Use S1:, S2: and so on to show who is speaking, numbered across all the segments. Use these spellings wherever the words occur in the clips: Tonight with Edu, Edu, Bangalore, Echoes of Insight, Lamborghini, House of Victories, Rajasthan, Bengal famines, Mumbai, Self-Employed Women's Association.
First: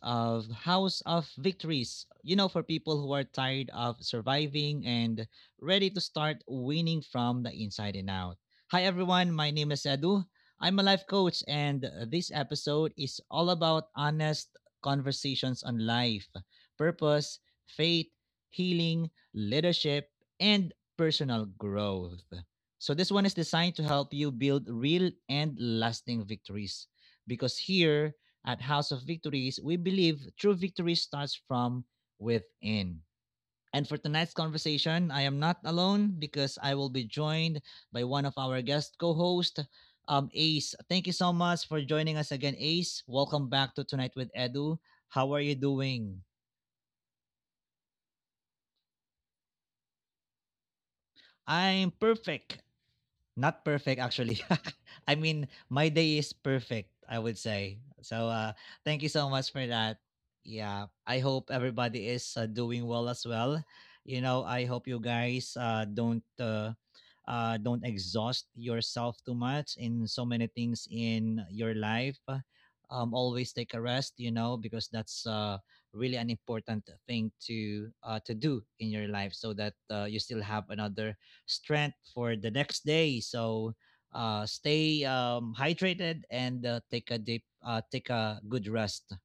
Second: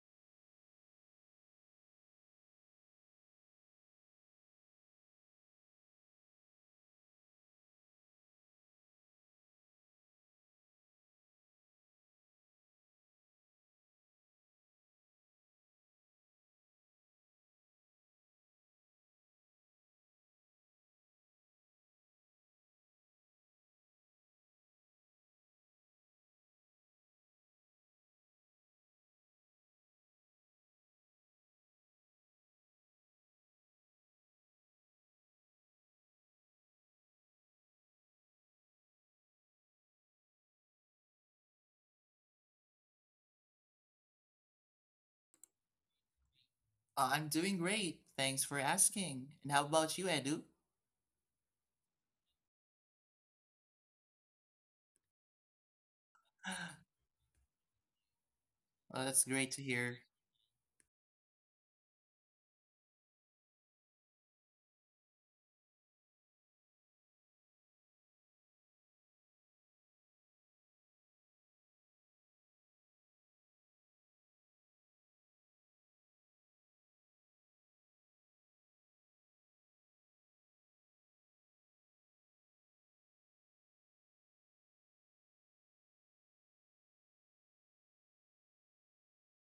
S1: of House of Victories. You know, for people who are tired of surviving and ready to start winning from the inside and out. Hi, everyone. My name is Edu. I'm a life coach, and this episode is all about honest conversations on life, purpose, faith, healing, leadership, and personal growth. So, this one is designed to help you build real and lasting victories because here at House of Victories, we believe true victory starts from within. And for tonight's conversation, I am not alone because I will be joined by one of our guest co hosts, Ace. Thank you so much for joining us again, Ace. Welcome back to Tonight with Edu. How are you doing?
S2: I'm doing great. Thanks for asking. And how about you, Edu?
S1: I'm perfect. Not perfect actually. I mean, my day is perfect, I would say. So
S2: Well,
S1: thank
S2: that's
S1: you so
S2: great to
S1: much for
S2: hear.
S1: that. Yeah, I hope everybody is doing well as well. You know, I hope you guys don't exhaust yourself too much in so many things in your life. Always take a rest, you know, because that's really an important thing to do in your life so that you still have another strength for the next day. So stay hydrated and take a take a good rest.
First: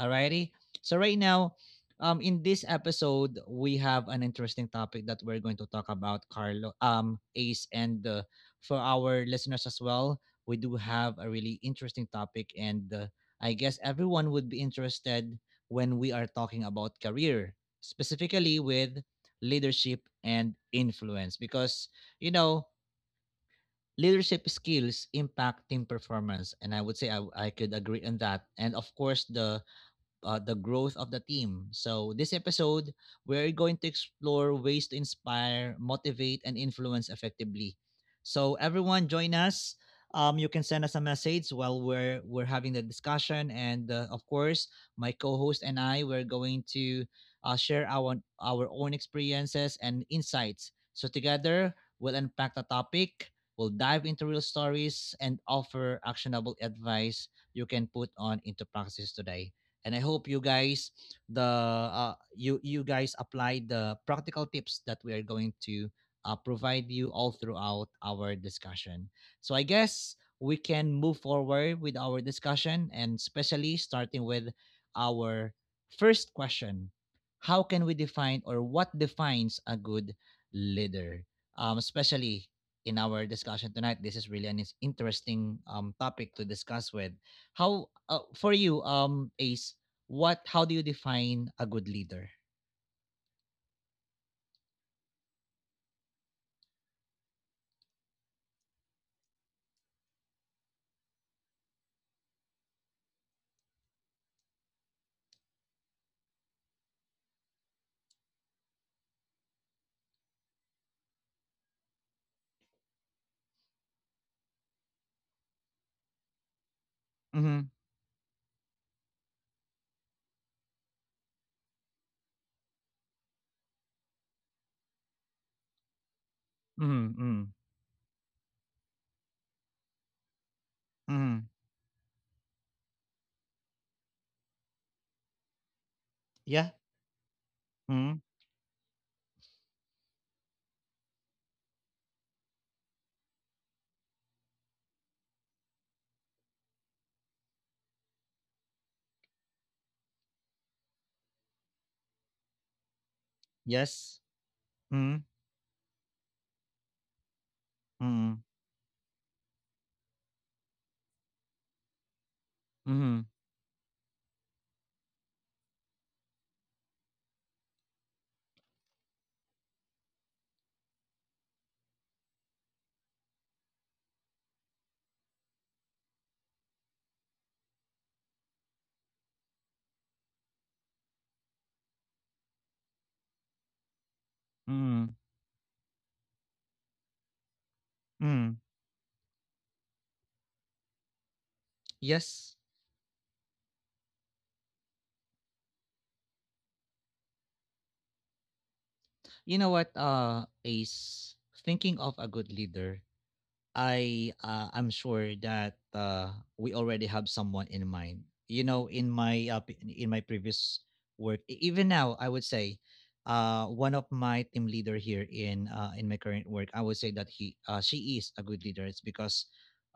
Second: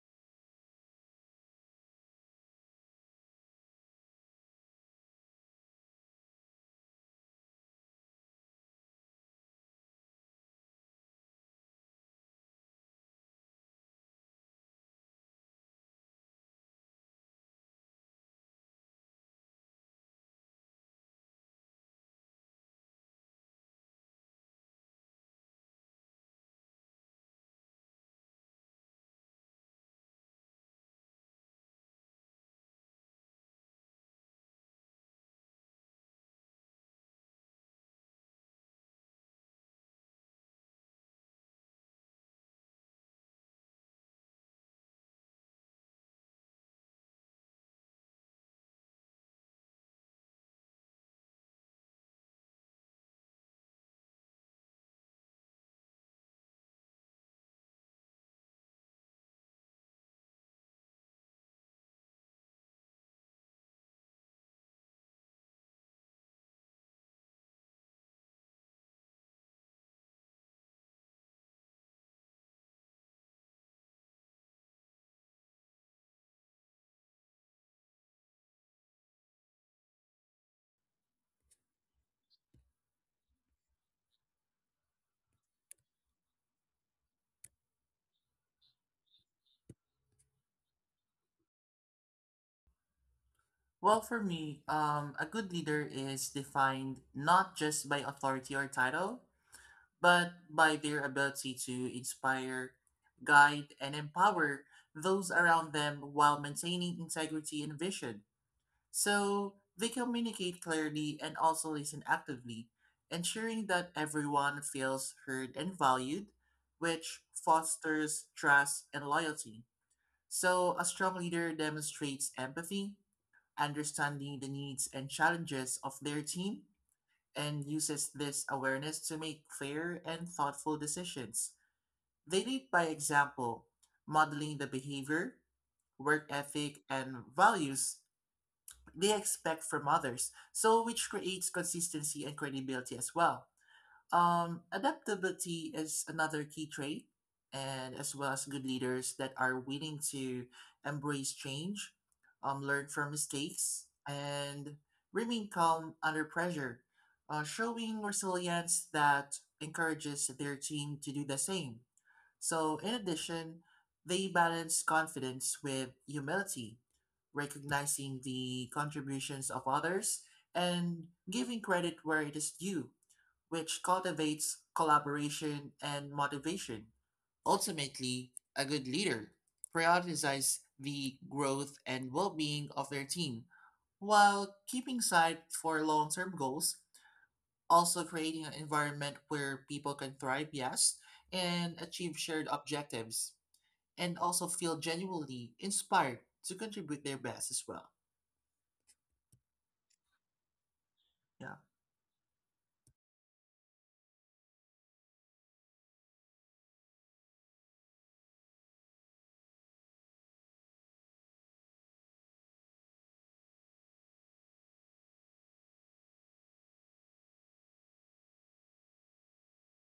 S1: Alrighty. So right now, in this episode, we have an interesting topic that we're going to talk about, Carlo, Ace, and for our listeners as well, we do have a really interesting topic, and I guess everyone would be interested when we are talking about career, specifically with leadership and influence, because you know leadership skills impact team performance, and I would say I could agree on that, and of course the growth of the team. So, this episode, we're going to explore ways to inspire, motivate, and influence effectively. So, everyone, join us. You can send us a message while we're having the discussion, and of course, my co-host and I we're going to share our own experiences and insights. So together, we'll unpack the topic, we'll dive into real stories, and offer actionable advice you can put on into practice today, and I hope you guys the you guys apply the practical tips that we are going to provide you all throughout our discussion. So I guess we can move forward with our discussion, and especially starting with our first question. How can we define, or what defines a good leader, especially in our discussion tonight? This is really an interesting topic to discuss with. How for you, Ace? What? How do you define a good leader?
S2: Well, for me, a good leader is defined not just by authority or title, but by their ability to inspire, guide, and empower those around them while maintaining integrity and vision. So they communicate clearly and also listen actively, ensuring that everyone feels heard and valued, which
S1: Mm-hmm.
S2: fosters trust and loyalty. So a strong leader demonstrates empathy, understanding the needs and challenges of their team,
S1: Mm-hmm. Mm-hmm.
S2: and uses this awareness to make fair and thoughtful
S1: Mm-hmm.
S2: decisions. They lead by example, modeling the behavior, work
S1: Yeah.
S2: ethic, and values
S1: Mm-hmm.
S2: they expect from others. So, which creates consistency and credibility as well. Adaptability is another key trait, and as well as good leaders that are willing to embrace change, learn from mistakes,
S1: Yes.
S2: and
S1: Mm-hmm.
S2: remain calm under pressure, showing
S1: Mm-hmm.
S2: resilience that encourages their team to do the same. So, in
S1: Mm-hmm.
S2: addition, they balance confidence with humility recognizing the contributions of others, and giving credit where it is due, which cultivates collaboration and motivation. Ultimately, a good leader prioritizes the growth and well being of their team while
S1: Mm-hmm.
S2: keeping sight for long term goals, also creating
S1: Mm-hmm.
S2: an environment where people can thrive, yes, and achieve shared
S1: Yes.
S2: objectives and also feel genuinely inspired to contribute their best as well.
S1: You know what, Ace?
S2: Yeah.
S1: Thinking of a good leader, I'm sure that we already have someone in mind. You know, in my previous work, even now, I would say, one of my team leader here in my current work, I would say that he she is a good leader. It's because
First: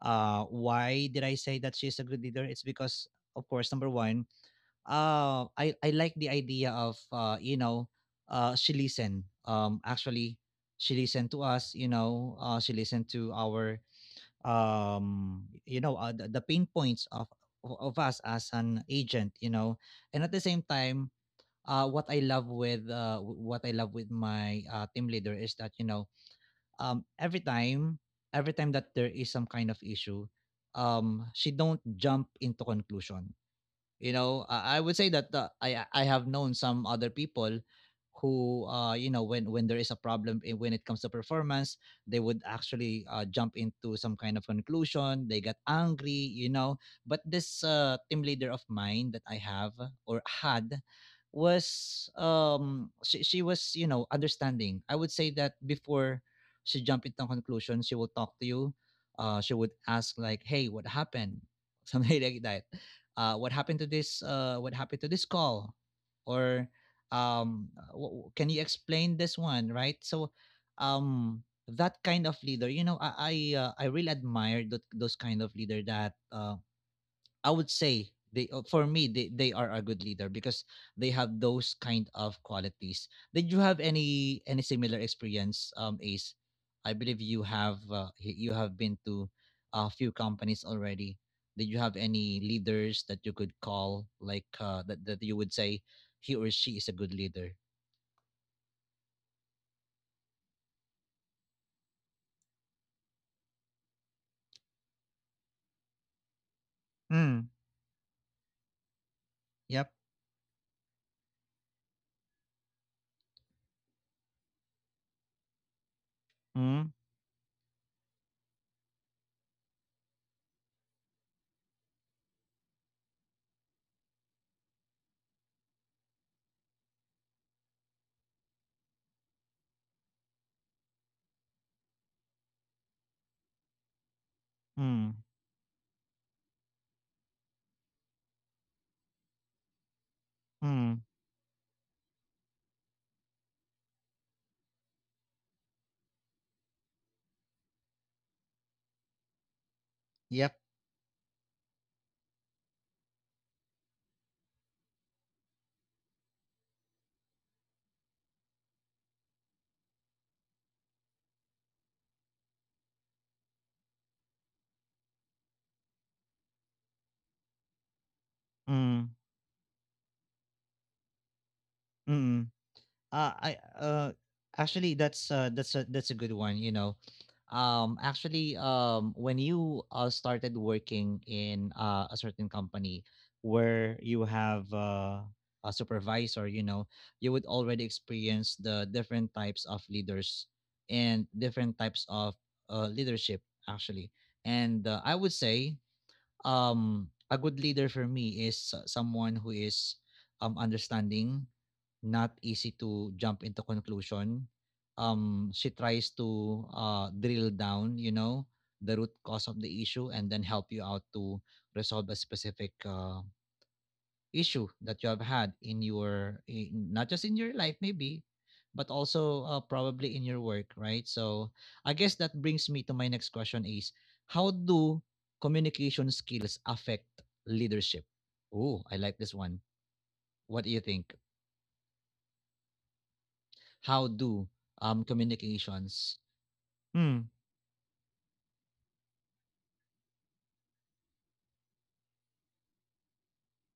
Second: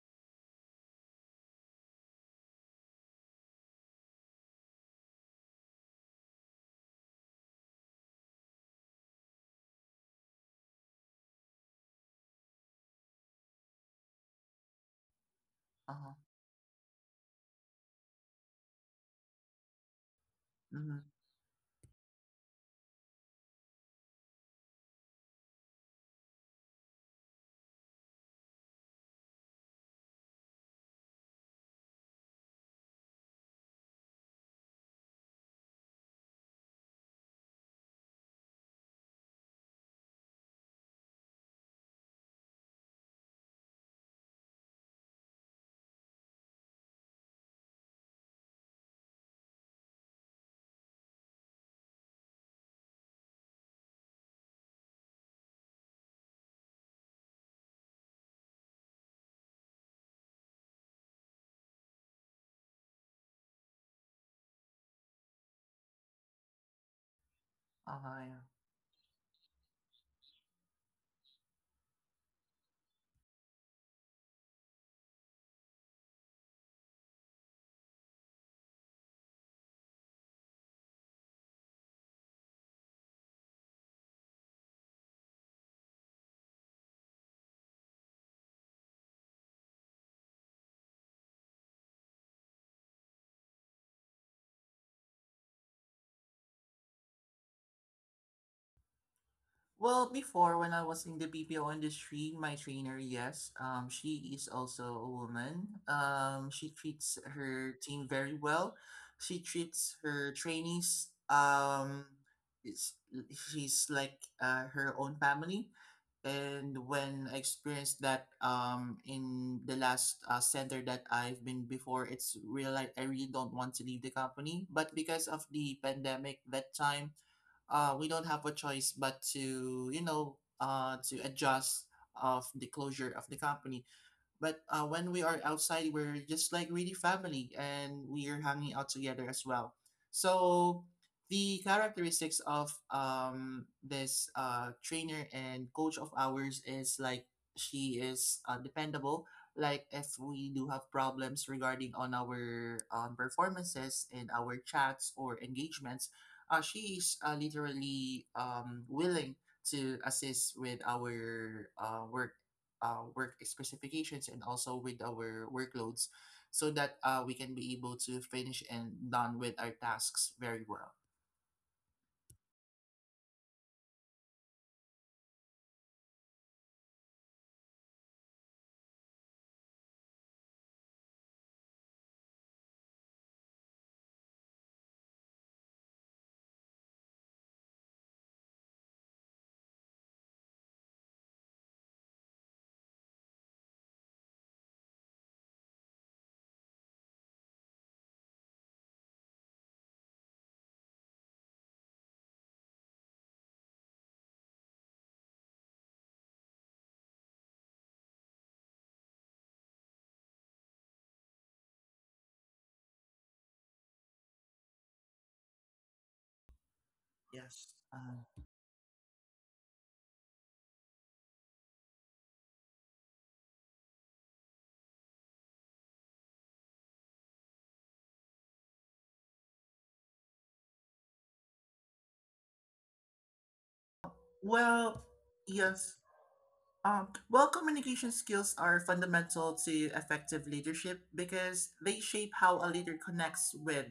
S1: why did I say that she's a good leader? It's because, of course, number one, I like the idea of you know, she listen. Actually, she listened to us, you know, she listened to our you know uh,
S2: Uh-huh.
S1: the, the pain points of us as an agent, you know, and at the same
S2: Mm-hmm.
S1: time what I love what I love with my team leader is that, you know, every time, every time that there is some kind of issue, she don't jump into conclusion, you know. I would say that I have known some other people who you know, when there is a problem when it comes to performance, they would actually jump into some kind of conclusion, they got angry, you know. But this team leader of mine that I have or had was she was, you know, understanding. I would say that before she jumped into conclusion, she will talk to you, she would ask like, "Hey, what happened?" Something like that. What happened to this call, or
S2: Uh-huh, yeah.
S1: can you explain this one, right? So that kind of leader, you know, I really admire those kind of leader that I would say they for me, they are a good leader because they have those kind of qualities. Did you have any similar experience, Ace? I believe you have you have been to a few companies already. Did you have any leaders that you could call like that you would say he or she is a good leader?
S2: Well, before when I was in the BPO industry, my trainer, yes, she is also a woman. She treats
S1: Mm.
S2: her team very well. She
S1: Yep.
S2: treats her trainees, it's, she's like her own family. And
S1: Mm.
S2: when I experienced that in the last center that I've been before, it's real like I really don't want to leave the company. But because of the pandemic that time, we don't have a choice but to adjust of the closure of the company. But when
S1: Mm.
S2: we are outside, we're just like really family and we are hanging out together as well. So
S1: Mm.
S2: the characteristics of this trainer and coach of ours is like she is dependable. Like if we
S1: Yep.
S2: do have problems regarding on our performances in our chats or engagements, she is literally willing to assist with our work specifications and also with our workloads so that we can be able to finish and
S1: Mm.
S2: done with our tasks very well.
S1: Mm. I uh actually that's a good one, you know. Actually, when you started working in a certain company where you have a supervisor, you know, you would already experience the different types of leaders and different types of leadership actually. And I would say a good leader for me is someone who is understanding, not easy to jump into conclusion. She tries to drill down, you know, the root cause of the issue, and then help you out to resolve a specific issue that you have had in your not just in
S2: Yes.
S1: your life maybe, but also probably in your work, right? So I guess that brings me to my next question is, how do communication skills affect leadership? Oh, I like this one. What do you think? How do
S2: Well, yes.
S1: communications? Mm,
S2: Well, communication skills are fundamental to effective leadership because they shape how a leader connects with,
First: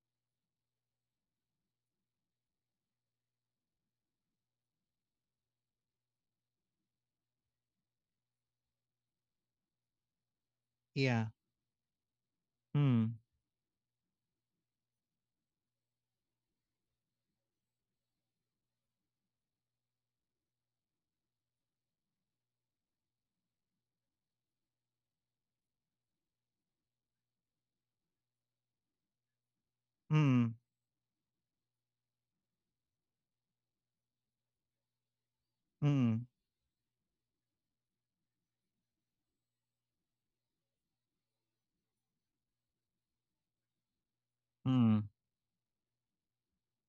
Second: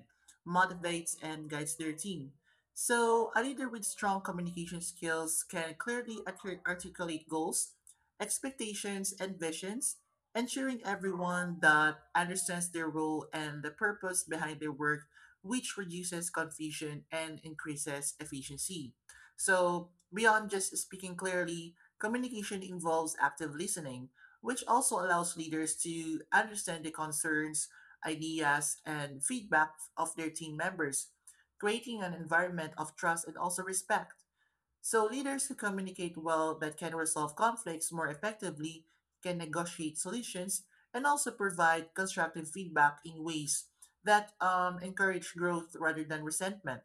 S2: motivates, and guides their team. So, a leader with strong communication skills can clearly articulate goals, expectations, and visions, ensuring
S1: yeah.
S2: everyone that understands their
S1: Mm,
S2: role and the purpose behind their work, which reduces confusion and increases efficiency. So, beyond just speaking clearly, communication involves active listening, which also allows leaders to understand the concerns, ideas, and feedback of their
S1: mm,
S2: team members, creating an environment of trust and also respect. So, leaders who communicate
S1: mm,
S2: well but can resolve conflicts more effectively can negotiate solutions and also provide constructive feedback in ways that
S1: mm,
S2: encourage growth rather than resentment.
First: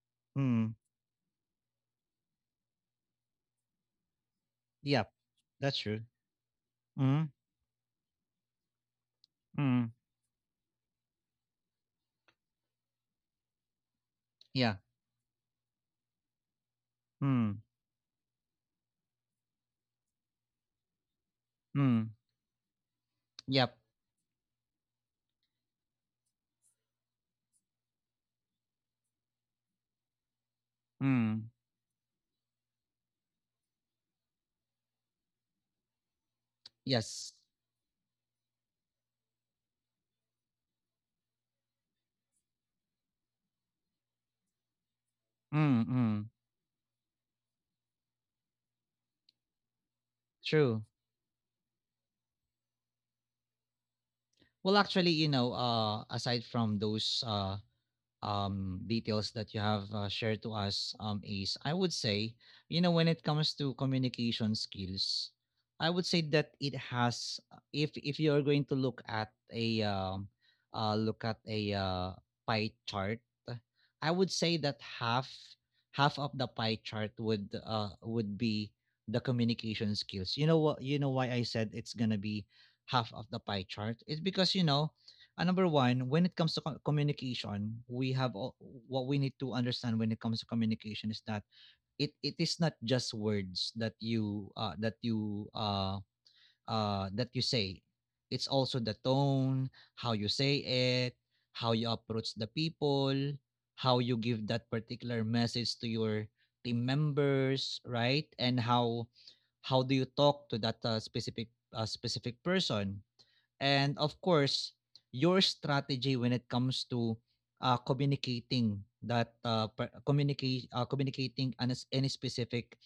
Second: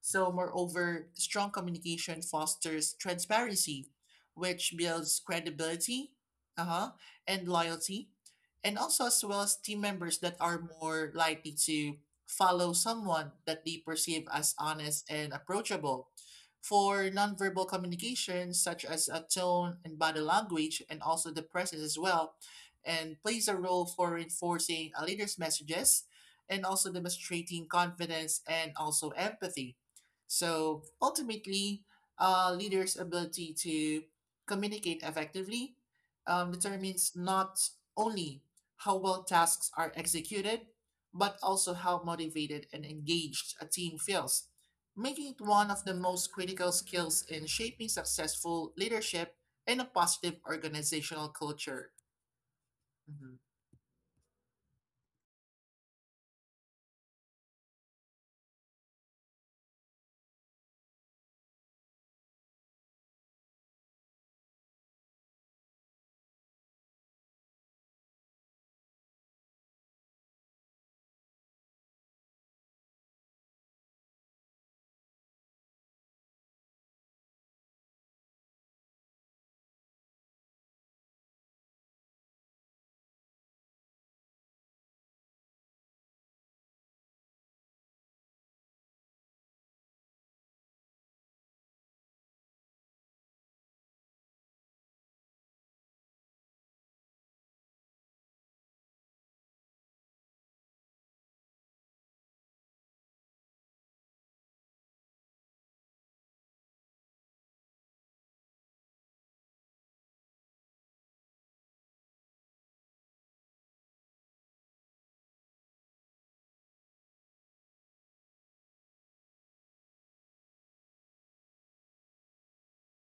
S2: So,
S1: mm.
S2: moreover, strong communication fosters transparency, which
S1: Yep,
S2: builds
S1: that's true.
S2: credibility, uh-huh,
S1: Mm,
S2: and loyalty, and also as well as team
S1: mm,
S2: members that are more likely to follow someone that they perceive as
S1: yeah.
S2: honest and approachable. For
S1: Mm,
S2: nonverbal communication, such as a tone and body language, and also the presence as
S1: mm,
S2: well, and plays a
S1: yep.
S2: role for reinforcing a leader's messages and also demonstrating confidence and also empathy. So
S1: Mm.
S2: ultimately, leaders' ability to communicate effectively determines
S1: Yes.
S2: not only how well tasks are executed, but also how motivated and engaged a team feels, making it one of the
S1: Mm,
S2: most critical skills in shaping successful leadership and a positive
S1: true.
S2: organizational culture. Mhm.
S1: Well, actually, you know, aside from those, details that you have shared to us, Ace, I would say, you know, when it comes to communication skills, I would say that it has. If you are going to look at a pie chart, I would say that half half of the pie chart would be the communication skills. You know what? You know why I said it's gonna be half of the pie chart? It's because, you know, number one, when it comes to communication, we have all, what we need to understand when it comes to communication is that it is not just words that you that you that you say. It's also the tone, how you say it, how you approach the people, how you give that particular message to your team members, right? And how do you talk to that specific person, and of course your strategy when it comes to communicating that communicate communicating any specific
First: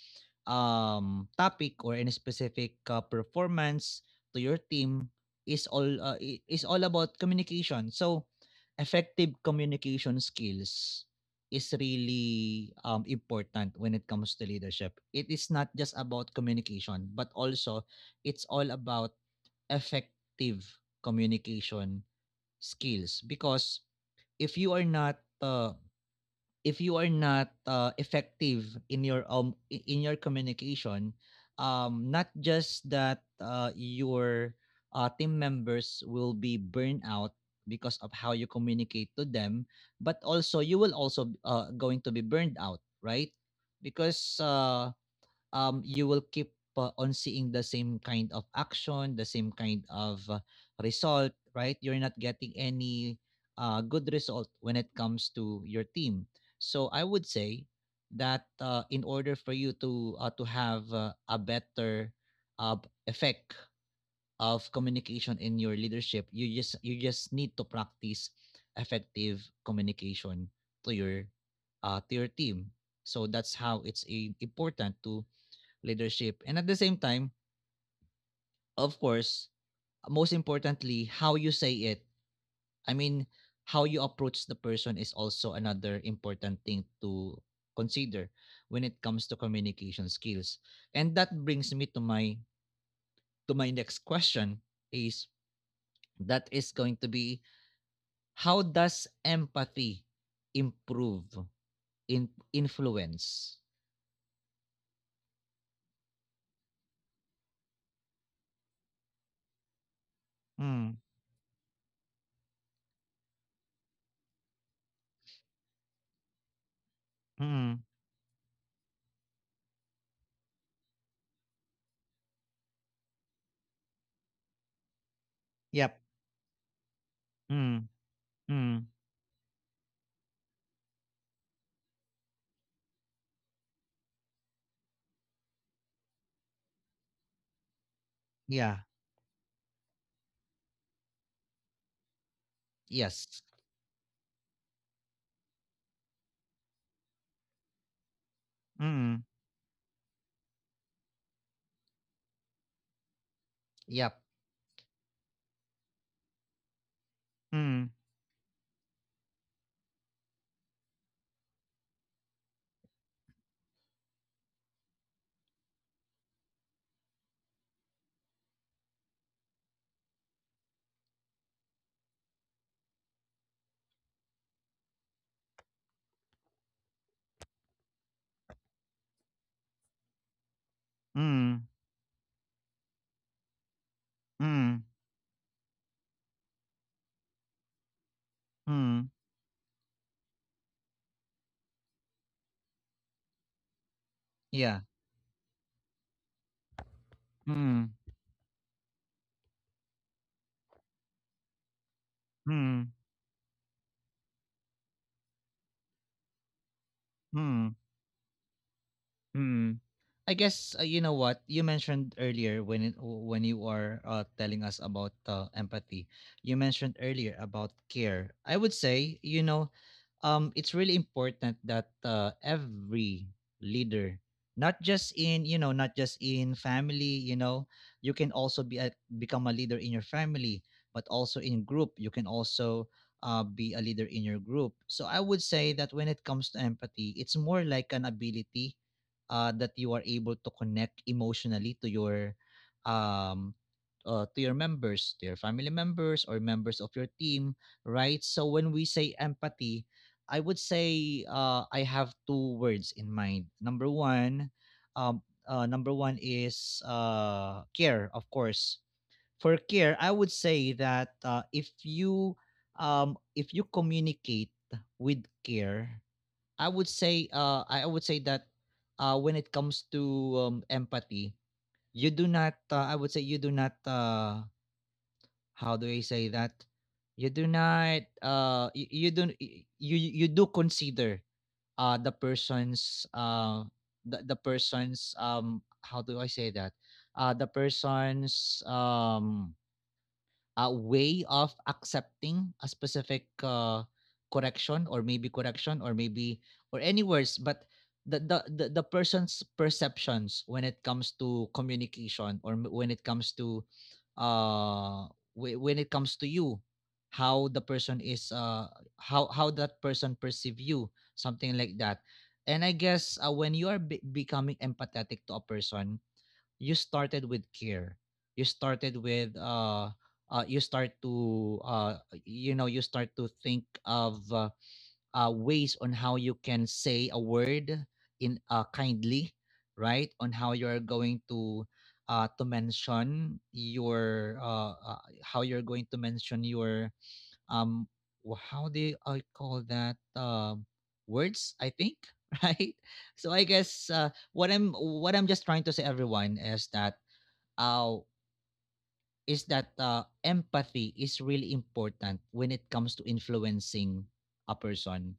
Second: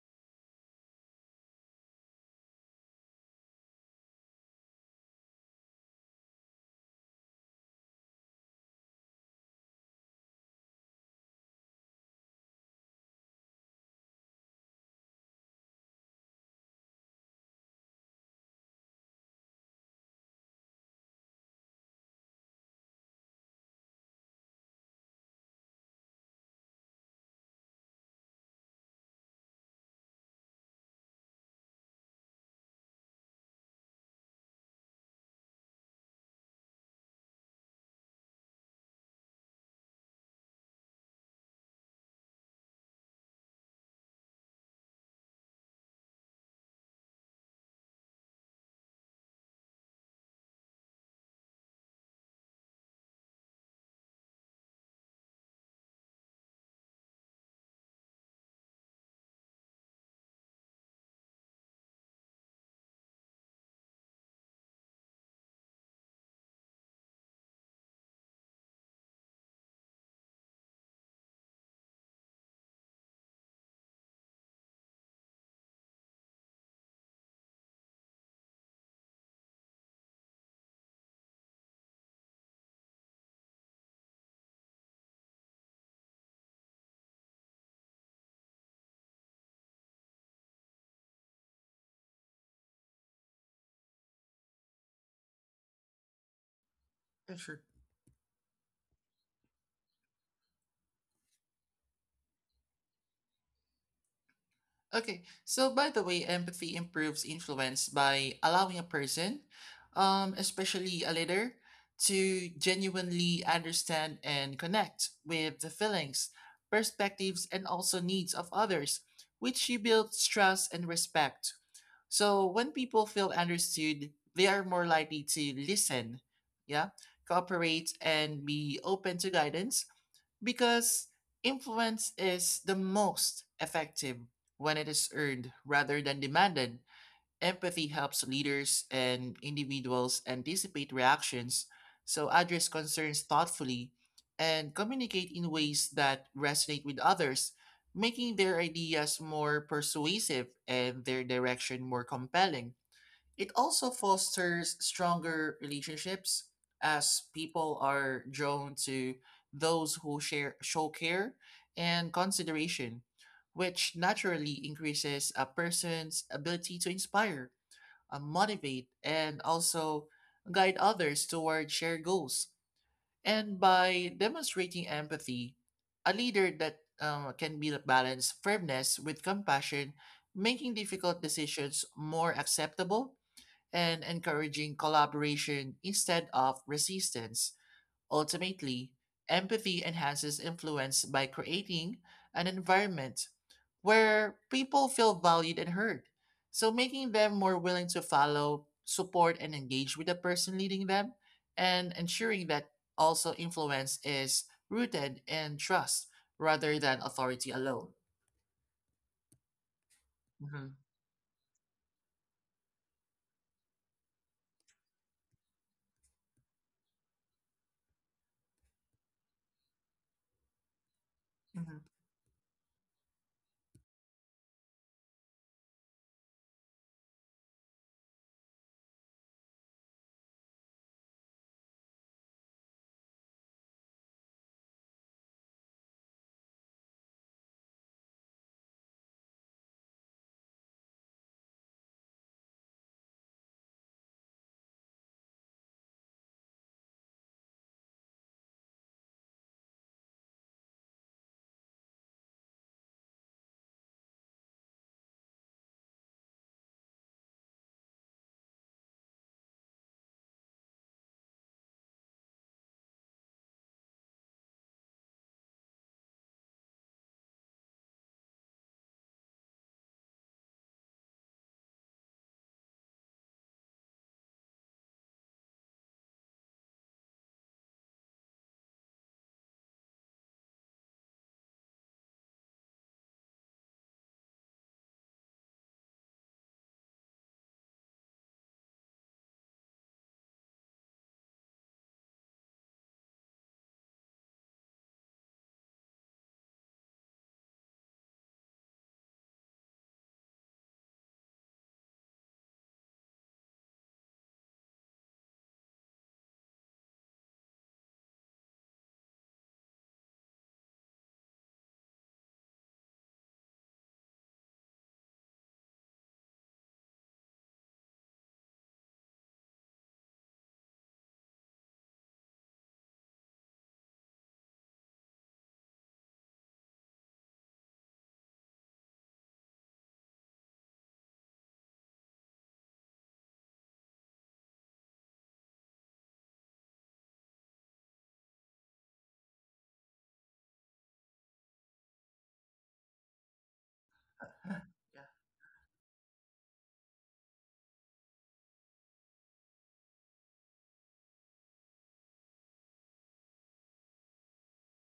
S1: topic or any specific performance to your team is all is all about communication. So effective communication skills is really important when it comes to leadership. It is not just about communication, but also it's all about effective communication skills, because if you are not if you are not effective in your communication, not just that your team members will be burned out because of how you communicate to them, but also you will also going to be burned out, right? Because you will keep on seeing the same kind of action, the same kind of result, right? You're not getting any good result when it comes to your team. So I would say that in order for you to have a better uh, effect of communication in your leadership, you just need to practice effective communication to your to your team. So that's how it's important to leadership. And at the same time, of course, most importantly, how you say it. I mean, how you approach the person is also another important thing to consider when it comes to communication skills. And that brings me to my next question is, that is going to
S2: Yeah,
S1: be,
S2: sure.
S1: how does empathy improve in influence?
S2: Okay, so by the way, empathy improves influence by allowing a person, especially
S1: Mm,
S2: a leader, to genuinely understand and connect with the feelings, perspectives, and
S1: mm,
S2: also needs of others, which you build trust and respect. So when people feel understood, they are more likely to
S1: yep.
S2: listen, yeah, cooperate,
S1: Mm,
S2: and be
S1: mm,
S2: open to guidance because influence is the most effective when it is earned rather than demanded. Empathy helps leaders
S1: yeah.
S2: and individuals anticipate reactions, so address concerns
S1: Yes.
S2: thoughtfully, and communicate in ways that resonate with others, making their ideas
S1: Mm,
S2: more persuasive and their direction more compelling. It also
S1: yep.
S2: fosters stronger relationships as people
S1: Mm,
S2: are drawn to those who share show care and consideration, which naturally increases a person's ability to inspire, motivate, and also guide others toward shared goals. And by demonstrating empathy, a leader that can be balance firmness with compassion, making difficult decisions
S1: mm,
S2: more acceptable and encouraging
S1: mm,
S2: collaboration instead of resistance. Ultimately,
S1: mm,
S2: empathy enhances influence by creating an environment where people
S1: yeah,
S2: feel valued and heard, so making them more willing
S1: mm,
S2: to follow, support, and engage with the person leading them, and ensuring
S1: mm,
S2: that also influence is rooted in trust rather than authority
S1: mm,
S2: alone.
S1: mm. I guess,
S2: Hmm.
S1: you know what you mentioned earlier when when you are telling us about empathy. You mentioned earlier about care. I would say it's really important that
S2: Hmm.
S1: every leader, not just in not just in family. You can also be become a leader in your family, but also in group. You can also be a leader in your group. So I would say that when it comes to empathy, it's more like an ability that you are able to connect emotionally um to your members, to your family members or members of your team, right? So when we say empathy, I would say I have two words in mind. Um, number one is care, of course. For care, I would say that if you communicate with care, I would say that when it comes to empathy, you do not I would say you do not how do I say that? You do not you, you don't y- you do consider the person's the person's how do I say that? The person's way of accepting a specific correction or maybe or any words but the person's perceptions when it comes to communication or when it comes to uh when it comes to you, how the person is how that person perceive you, something like that. And I guess when you are becoming empathetic to a person, you started with care, you started with you start to you know, you start to think of ways on how you can say a word in kindly, right, on how you're going to mention your how you're going to mention your um how do I call that words, I think right. So I guess what I'm
S2: Yeah.
S1: just trying to say, everyone, uh, is that empathy is really important when it comes to influencing a person.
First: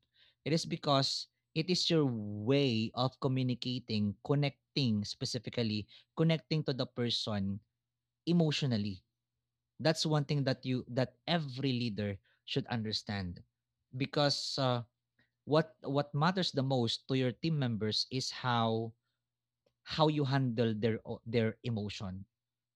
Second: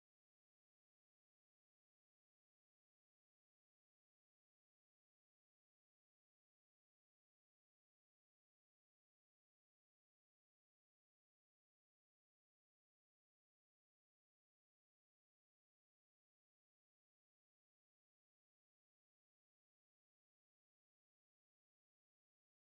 S1: It is because it is your way of communicating, connecting specifically, connecting to the person emotionally. That's one thing that you that every leader should understand, because what matters the most to your team members is how you handle their their emotion.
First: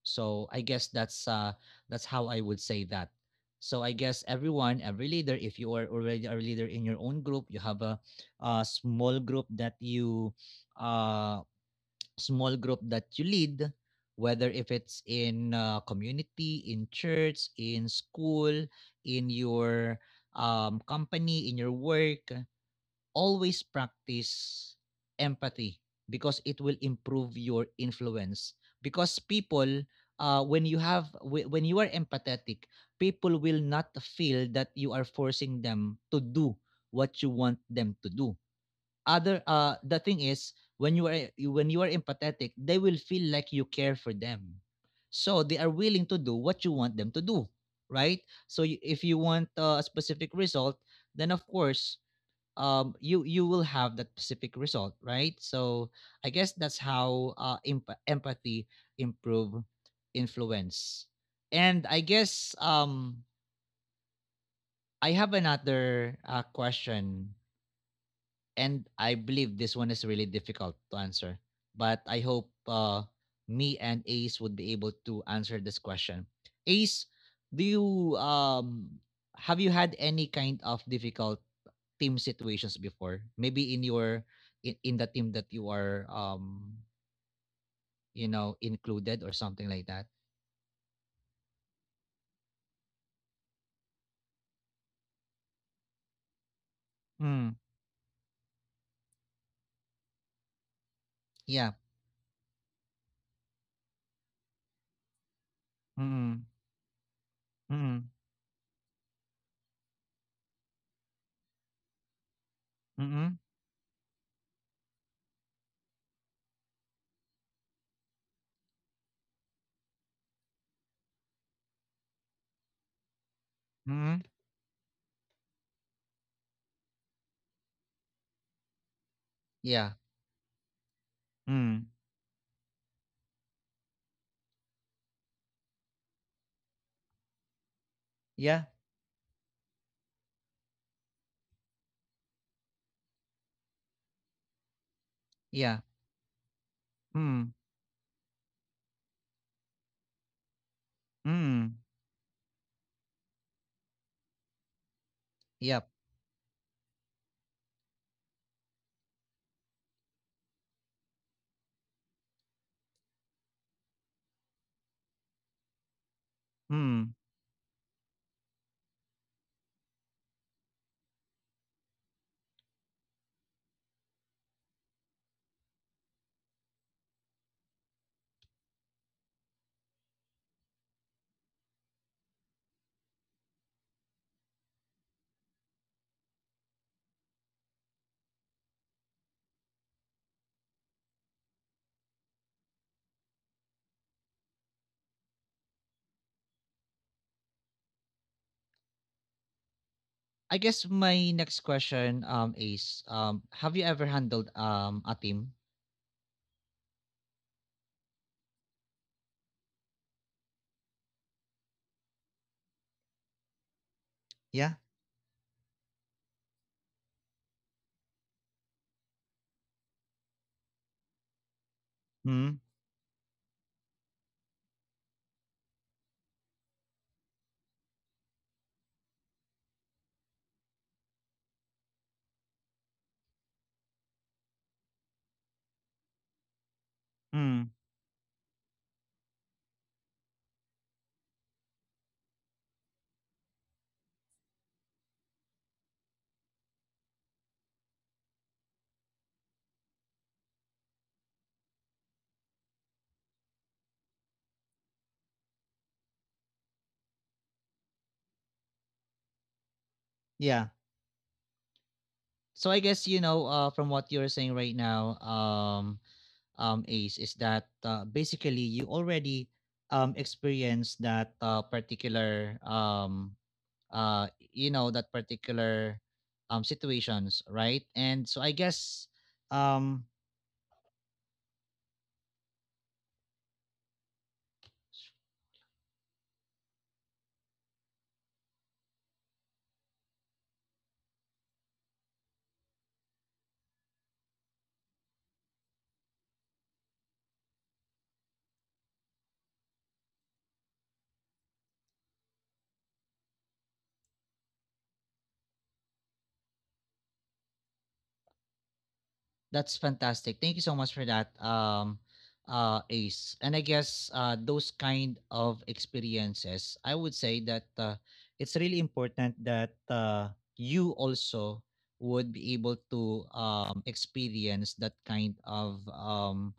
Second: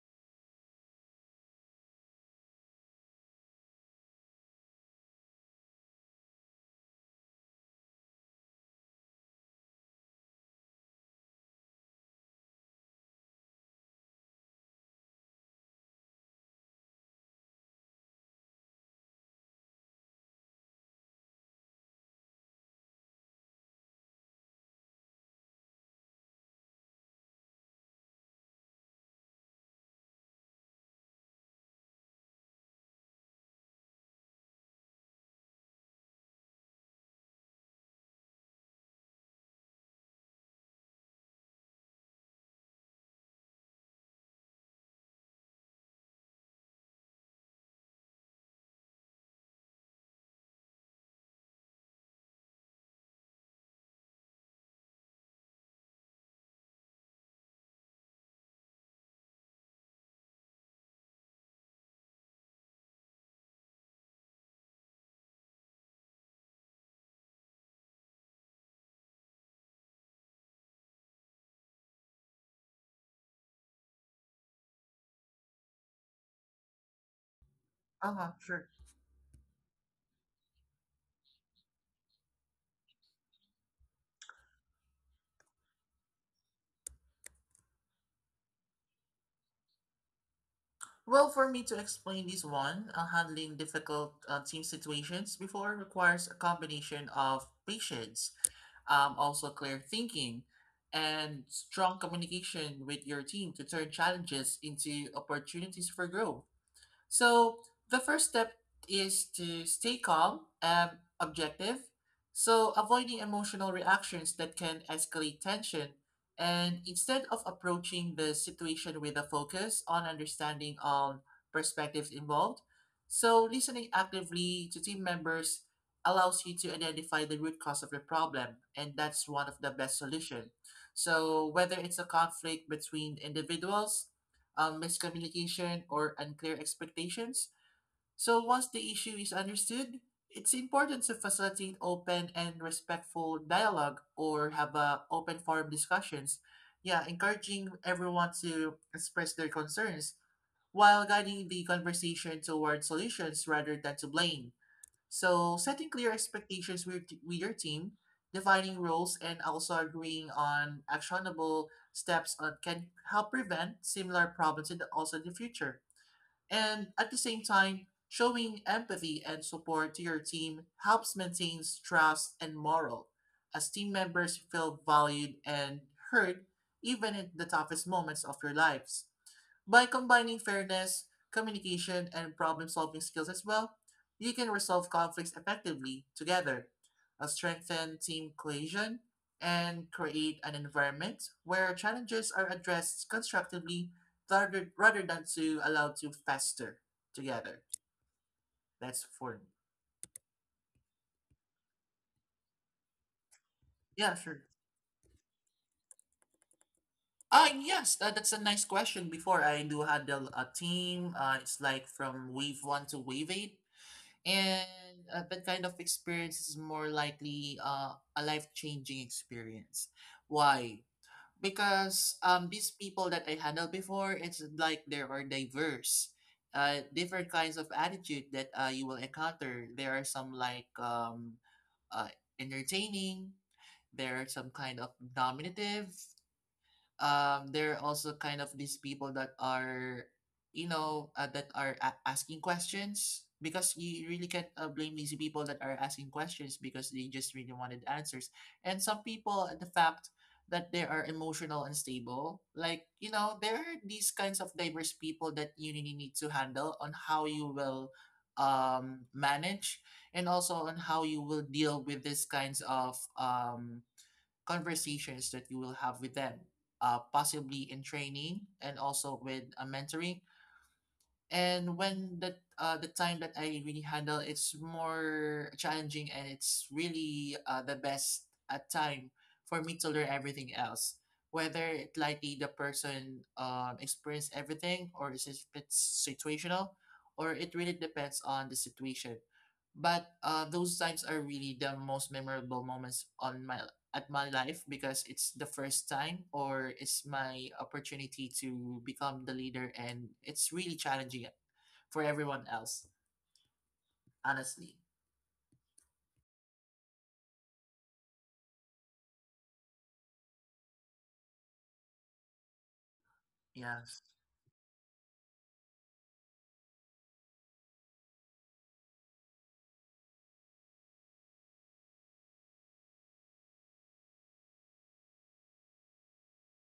S1: So I guess that's how I would say that. So I guess everyone, every leader, if you are already a leader in your own group, you have a small group that you uh small group that you lead, whether if it's in community, in church, in school, in your company, in your work, always practice empathy because it will improve your influence. Because people when you have when you are empathetic, people will not feel that you are forcing them to do what you want them to do. Other the thing is, when you are, when you are empathetic, they will feel like you care for them, so they are willing to do what you want them to do, right? So if you want a specific result, then of course you you will have that specific result, right? So I guess that's how empathy improve influence. And I guess I have another question, and I believe this one is really difficult to answer, but I hope me and Ace would be able to answer this question. Ace, do you
S2: Uh huh. Sure.
S1: um have you had any kind of difficult team situations before? Maybe in your, in the team that you are you know included or something like that.
S2: Well, for me to explain this one, handling difficult team situations before requires a combination of
S1: Mm.
S2: patience, also clear thinking, and
S1: Yeah.
S2: strong communication with your team to turn challenges into opportunities for
S1: Mm.
S2: growth. So the
S1: Mm.
S2: first step is to stay calm and objective. So avoiding
S1: Mm.
S2: emotional reactions that can escalate tension. And instead of approaching the situation with a focus on understanding on perspectives involved, so listening
S1: Mm.
S2: actively to team members allows you to identify the root cause of the problem, and that's one of the
S1: Yeah.
S2: best solution. So whether
S1: Mm.
S2: it's a conflict between individuals miscommunication, or unclear expectations. So
S1: Yeah.
S2: once the issue is understood, it's important to facilitate open and respectful dialogue or have a open forum
S1: Yeah.
S2: discussions. Yeah,
S1: Mm.
S2: encouraging everyone to express their concerns while guiding the
S1: Mm.
S2: conversation towards solutions rather than to blame. So setting
S1: Yep.
S2: clear expectations with your team, defining roles, and also agreeing on actionable steps on, can help prevent similar problems in the, also in the future. And at the
S1: Mm.
S2: same time, showing empathy and support to your team helps maintain trust and morale as team members feel valued and heard even in the toughest moments of your lives. By combining fairness, communication, and problem solving skills as well, you can resolve conflicts effectively together, strengthen team cohesion, and create an environment where challenges are addressed constructively rather than to allow to fester together. That's for me.
S1: I guess my next question is
S2: Yeah,
S1: have you
S2: sure.
S1: ever handled a team?
S2: Ah, yes, that's a nice question. Before I do handle a team, it's like from wave one to wave eight. And
S1: Yeah.
S2: that kind of experience is more likely a life changing experience. Why? Because these
S1: Mm.
S2: people that I handled before, it's like they are diverse. Different kinds of attitude that you will encounter. There are some like uh, entertaining, there are some kind of dominative, there are
S1: Mm.
S2: also kind of these people that are asking questions because you really can't blame these people that are asking questions because they just really wanted answers and some people the fact that they are emotional and stable, like there are these kinds of diverse people that you really need to handle on how you will manage and also on
S1: Yeah.
S2: how you will deal with these kinds
S1: So
S2: of
S1: I guess, you know, from what you're saying right
S2: conversations
S1: now,
S2: that you will have with them,
S1: Ace, is
S2: possibly in
S1: that
S2: training and
S1: basically you
S2: also with a
S1: already
S2: mentoring.
S1: experienced that
S2: And when that
S1: particular,
S2: the time that I really handle,
S1: uh,
S2: it's
S1: you know, that
S2: more challenging
S1: particular
S2: and it's really
S1: situations,
S2: the
S1: right?
S2: best
S1: And so I
S2: time
S1: guess
S2: for me to learn
S1: um,
S2: everything else. Whether it likely the person experienced everything or it's situational, or it really depends on the situation but those times are really the most memorable moments on my at my life because it's the first time or it's my opportunity to become the leader and it's really challenging for everyone else honestly.
S1: that's fantastic. Thank you so much for that, Ace. And I
S2: Yes.
S1: guess those kind of experiences, I would say that it's really important that you also would be able to experience that kind of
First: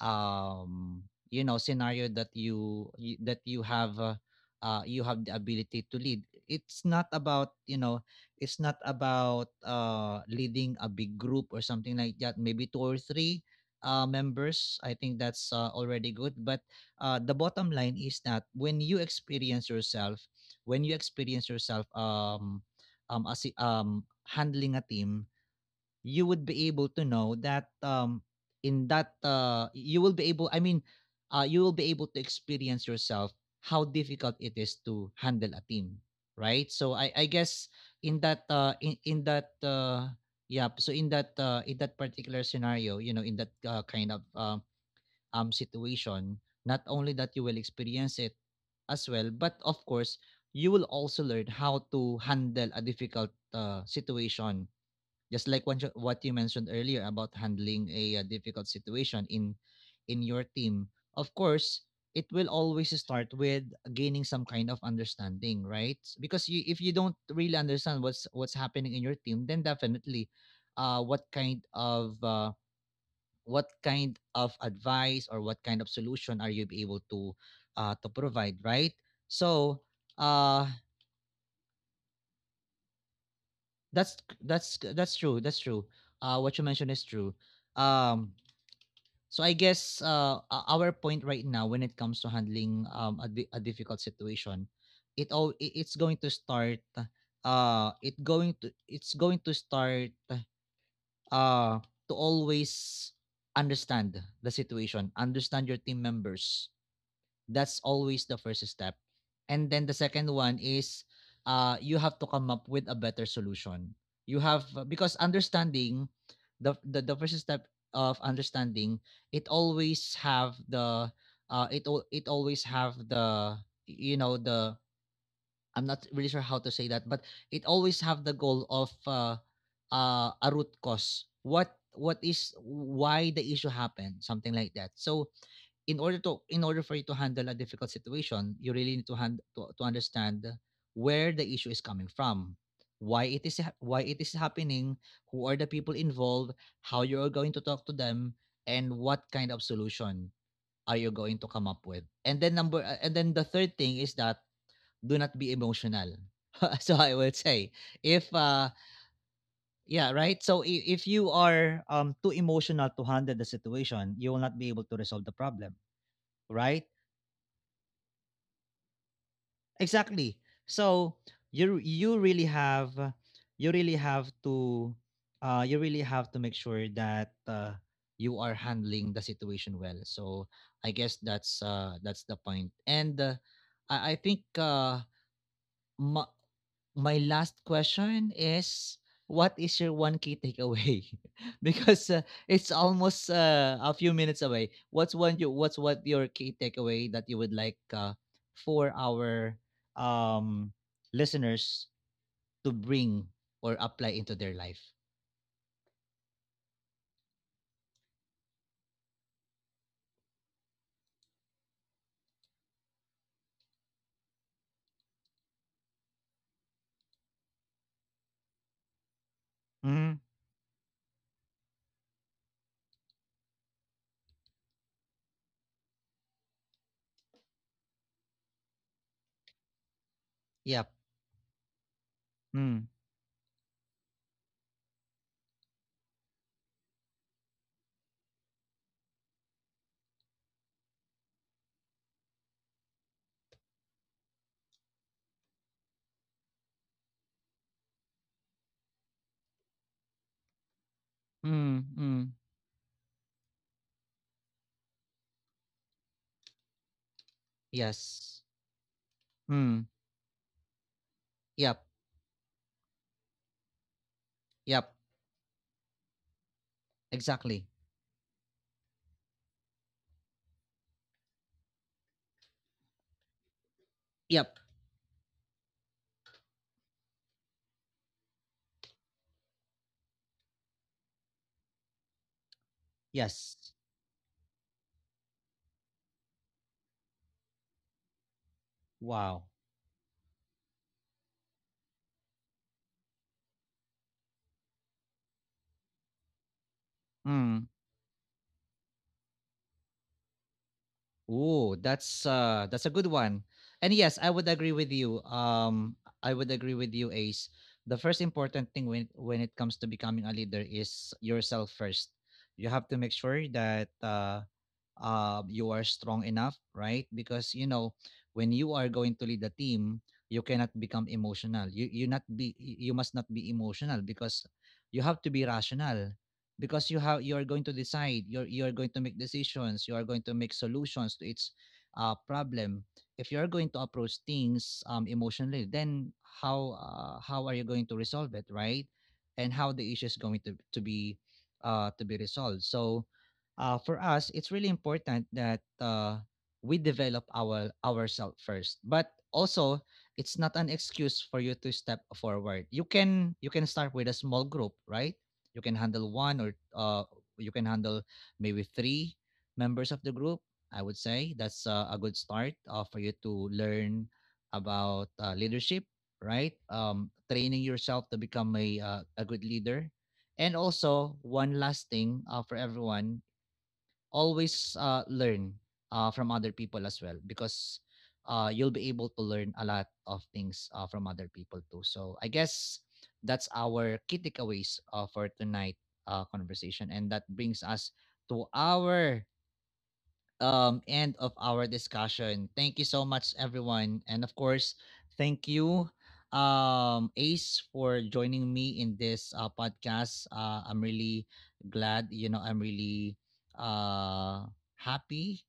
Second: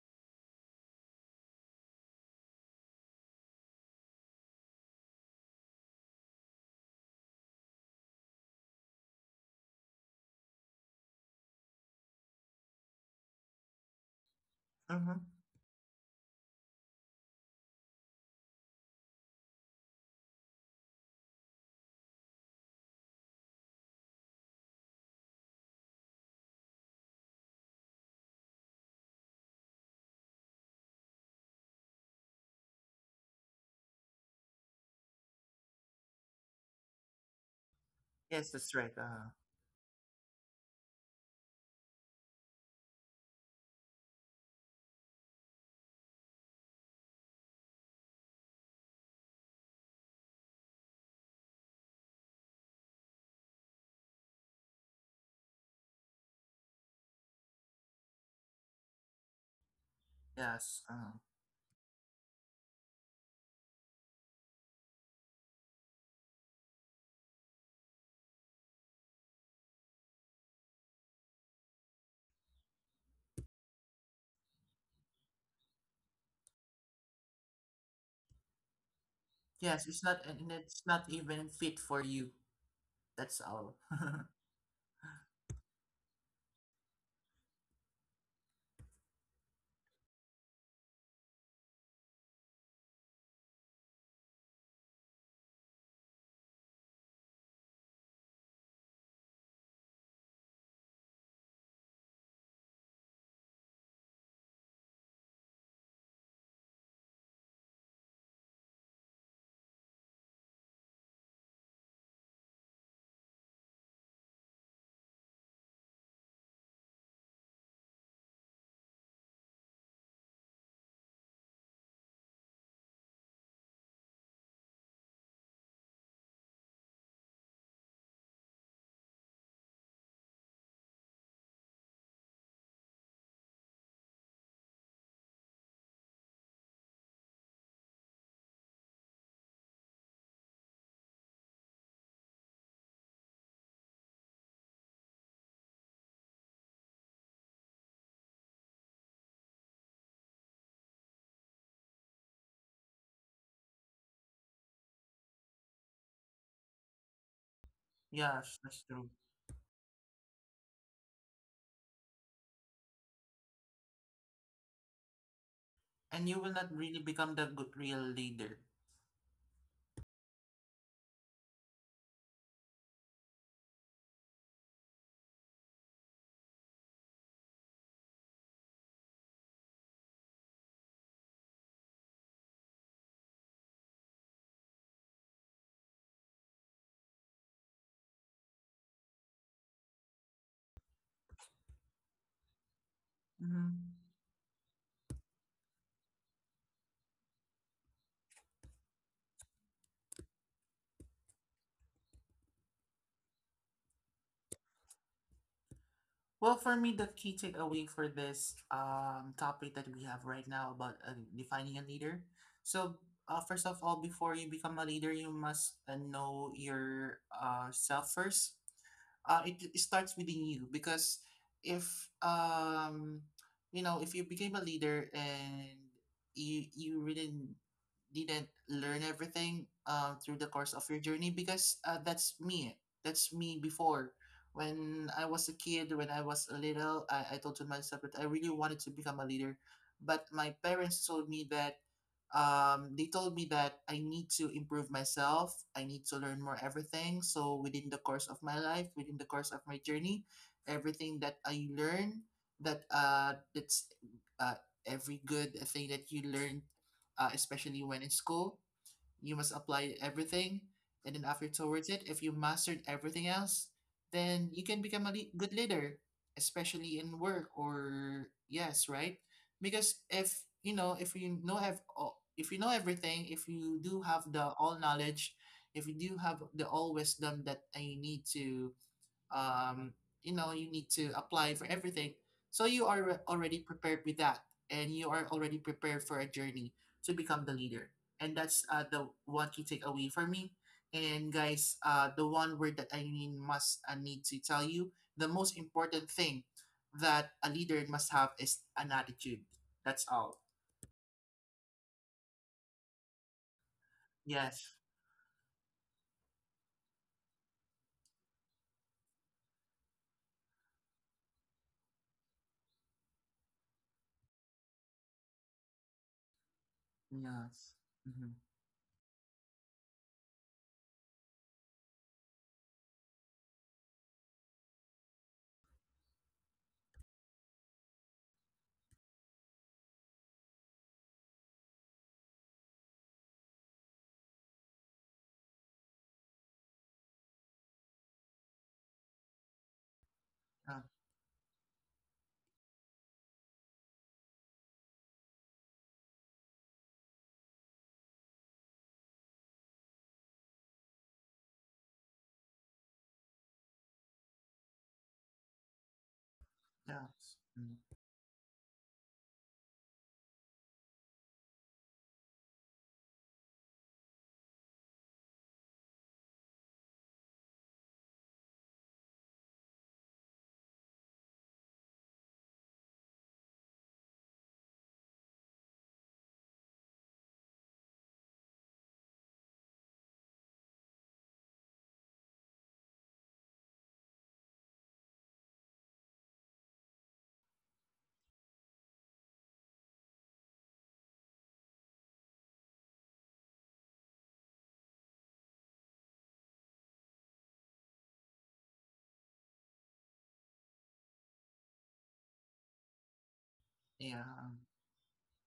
S1: um you know scenario, that you that you have the ability to lead. It's not about you know, it's not about leading a big group or something like that, maybe two or three members, I think
S2: Mm-hmm.
S1: that's already good. But the bottom line is that when you experience yourself, when you experience yourself um as handling a team, you would be able to know that um, in that you will be able, I mean you will be able to experience yourself how difficult it is to handle a team, right? So I guess in that
S2: Yes, that's right.
S1: yeah, so in that particular scenario, you know, in that kind of situation, not only that you will experience it as well, but of course you will also learn how to handle a difficult situation, just like what you mentioned earlier about handling a, difficult situation in your
S2: Yes.
S1: team. Of course, it will always start with gaining some kind of understanding, right? Because you, if you don't really understand what's happening in your team, then definitely uh what kind of uh, what kind of advice or what kind of solution are you able to provide, right?
S2: Yes,
S1: So
S2: it's not and it's
S1: uh
S2: not even fit for you, that's all.
S1: that's true, that's true. What you mentioned is true. Um, so I guess, o our point right now when it comes to handling, a difficult situation, it's going to start, it's going to start, uh, to always understand the situation, understand your team members. That's always the first step. And then the second one is, you have to come up with a better solution. You have because understanding the first step of understanding, it always have the it always have the, you know, the, I'm not really sure how to say that, but it always have the goal of a root cause, what is why the issue happened, something like that. So in order to, in order for you to handle a difficult situation, you really need to to understand where the issue is coming from, why it is happening, who are the people involved, how you are going to talk to them, and what kind of solution are you going to come up with. And then the third thing is that, do not be emotional. So I would say, if
S2: Yes, that's true.
S1: yeah, right. So if you are too emotional to handle the situation, you will not be able to resolve the problem,
S2: And you will not
S1: right?
S2: really become the good real leader.
S1: Exactly. So you you really have to you really have to make sure that you are handling the situation well. So I guess that's the point. And I think Ma my last question is, what is your one key takeaway? Because, it's almost, a
S2: Mm-hmm.
S1: few minutes away. What's one you what's what your key takeaway that you would like, for our, um, listeners to bring or apply into their life?
S2: Well, for me, the key takeaway for this topic that we have right now about defining a leader. So, first of all, before you become a leader, you must know your self first. It
S1: Mm.
S2: starts within you because if um, if you became a leader and you really didn't learn everything through the course of
S1: Yep.
S2: your journey because that's me.
S1: Mm,
S2: That's me before. When I was a kid, when I was a little, I told to myself that I really wanted to become a leader. But my parents told me that they told me that I need to improve myself. I need to learn more everything. So within the course of my life, within the course of my journey, everything that I
S1: mm,
S2: learn,
S1: mm.
S2: that's uh, every good thing that you learn, especially when in
S1: Yes.
S2: school, you must
S1: Mm.
S2: apply everything. And then after
S1: Yep.
S2: towards it, if you mastered everything else, then you can
S1: Yep.
S2: become a good leader, especially in work
S1: Exactly.
S2: or yes, right? Because if you know have all, if you know everything, if you do have the
S1: Yep.
S2: all knowledge, if you do have the all wisdom that I need to um, you need to apply for everything so you are
S1: Yes.
S2: already prepared with that and you are already prepared for a journey to become the leader and that's the
S1: Wow.
S2: one key takeaway for me. And guys, the one word that I need to tell you the most important thing that a
S1: Mm.
S2: leader must have is an attitude. That's all.
S1: Ooh, that's a good one. And yes, I would agree
S2: Yes.
S1: with you. Um, I would agree with you, Ace. The first important thing when it comes to becoming a leader is yourself first. You have to make sure that you are strong enough, right? Because,
S2: Yes.
S1: you know,
S2: Mm-hmm.
S1: when you are going to lead a team, you cannot become emotional. You must not be emotional, because you have to be rational, because you are going to decide, you are going to make decisions, you are going to make solutions to its problem. If you are going to approach things emotionally, then how, how are you going to resolve it, right? And how the issue is
S2: uh,
S1: going to be resolved. So for us, it's really important that we develop our ourselves first. But also, it's not an excuse for you to step forward. You can, you can start with a small group, right? You can handle one or
S2: yes.
S1: you can
S2: Mm.
S1: handle maybe three members of the group. I would say that's a good start for you to learn about leadership, right? Training yourself to become a good leader. And also one last thing for everyone, always learn from other people as well, because you'll be able to learn a lot of things from other people too. So I guess that's our key takeaways for tonight conversation, and that brings us to our end of our discussion. Thank you so much, everyone. And of course, thank you, Ace, for joining me in this podcast. I'm really glad, you know, I'm really uh,
S2: Yeah.
S1: happy,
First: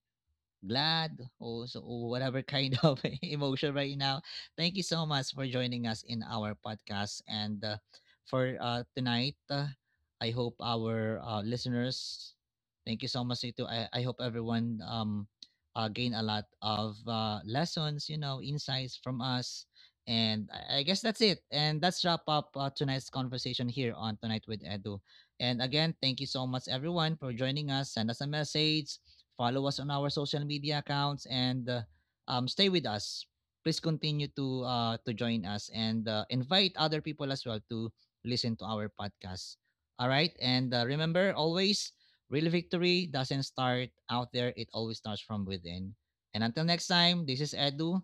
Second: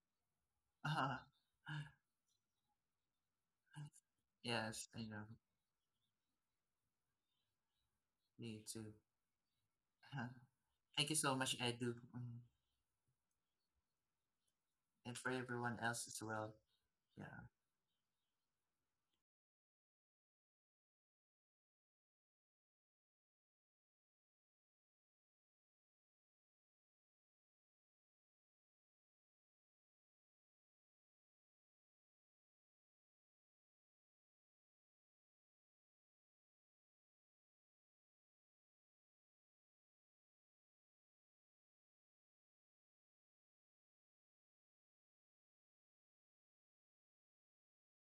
S1: glad, or so, or whatever kind of emotion right now. Thank you
S2: Yes, I
S1: so
S2: know.
S1: much for joining us in our podcast and for
S2: Me too.
S1: tonight.
S2: Uh,
S1: I hope
S2: Thank you
S1: our
S2: so much, Edu,
S1: listeners. Thank you so much you I hope everyone
S2: and for everyone else
S1: gain
S2: as
S1: a lot
S2: well.
S1: of
S2: Yeah.
S1: lessons, you know, insights from us. And I guess that's it. And that's wrap up tonight's conversation here on Tonight with Edu. And again, thank you so much, everyone, for joining us. Send us a message. Follow us on our social media accounts and stay with us. Please continue to join us and invite other people as well to listen to our podcast. All right, and remember always, real victory doesn't start out there; it always starts from within. And until next time, this is Edu.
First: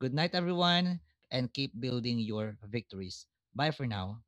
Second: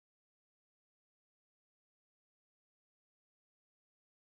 S1: Good night, everyone, and keep building your victories. Bye for now.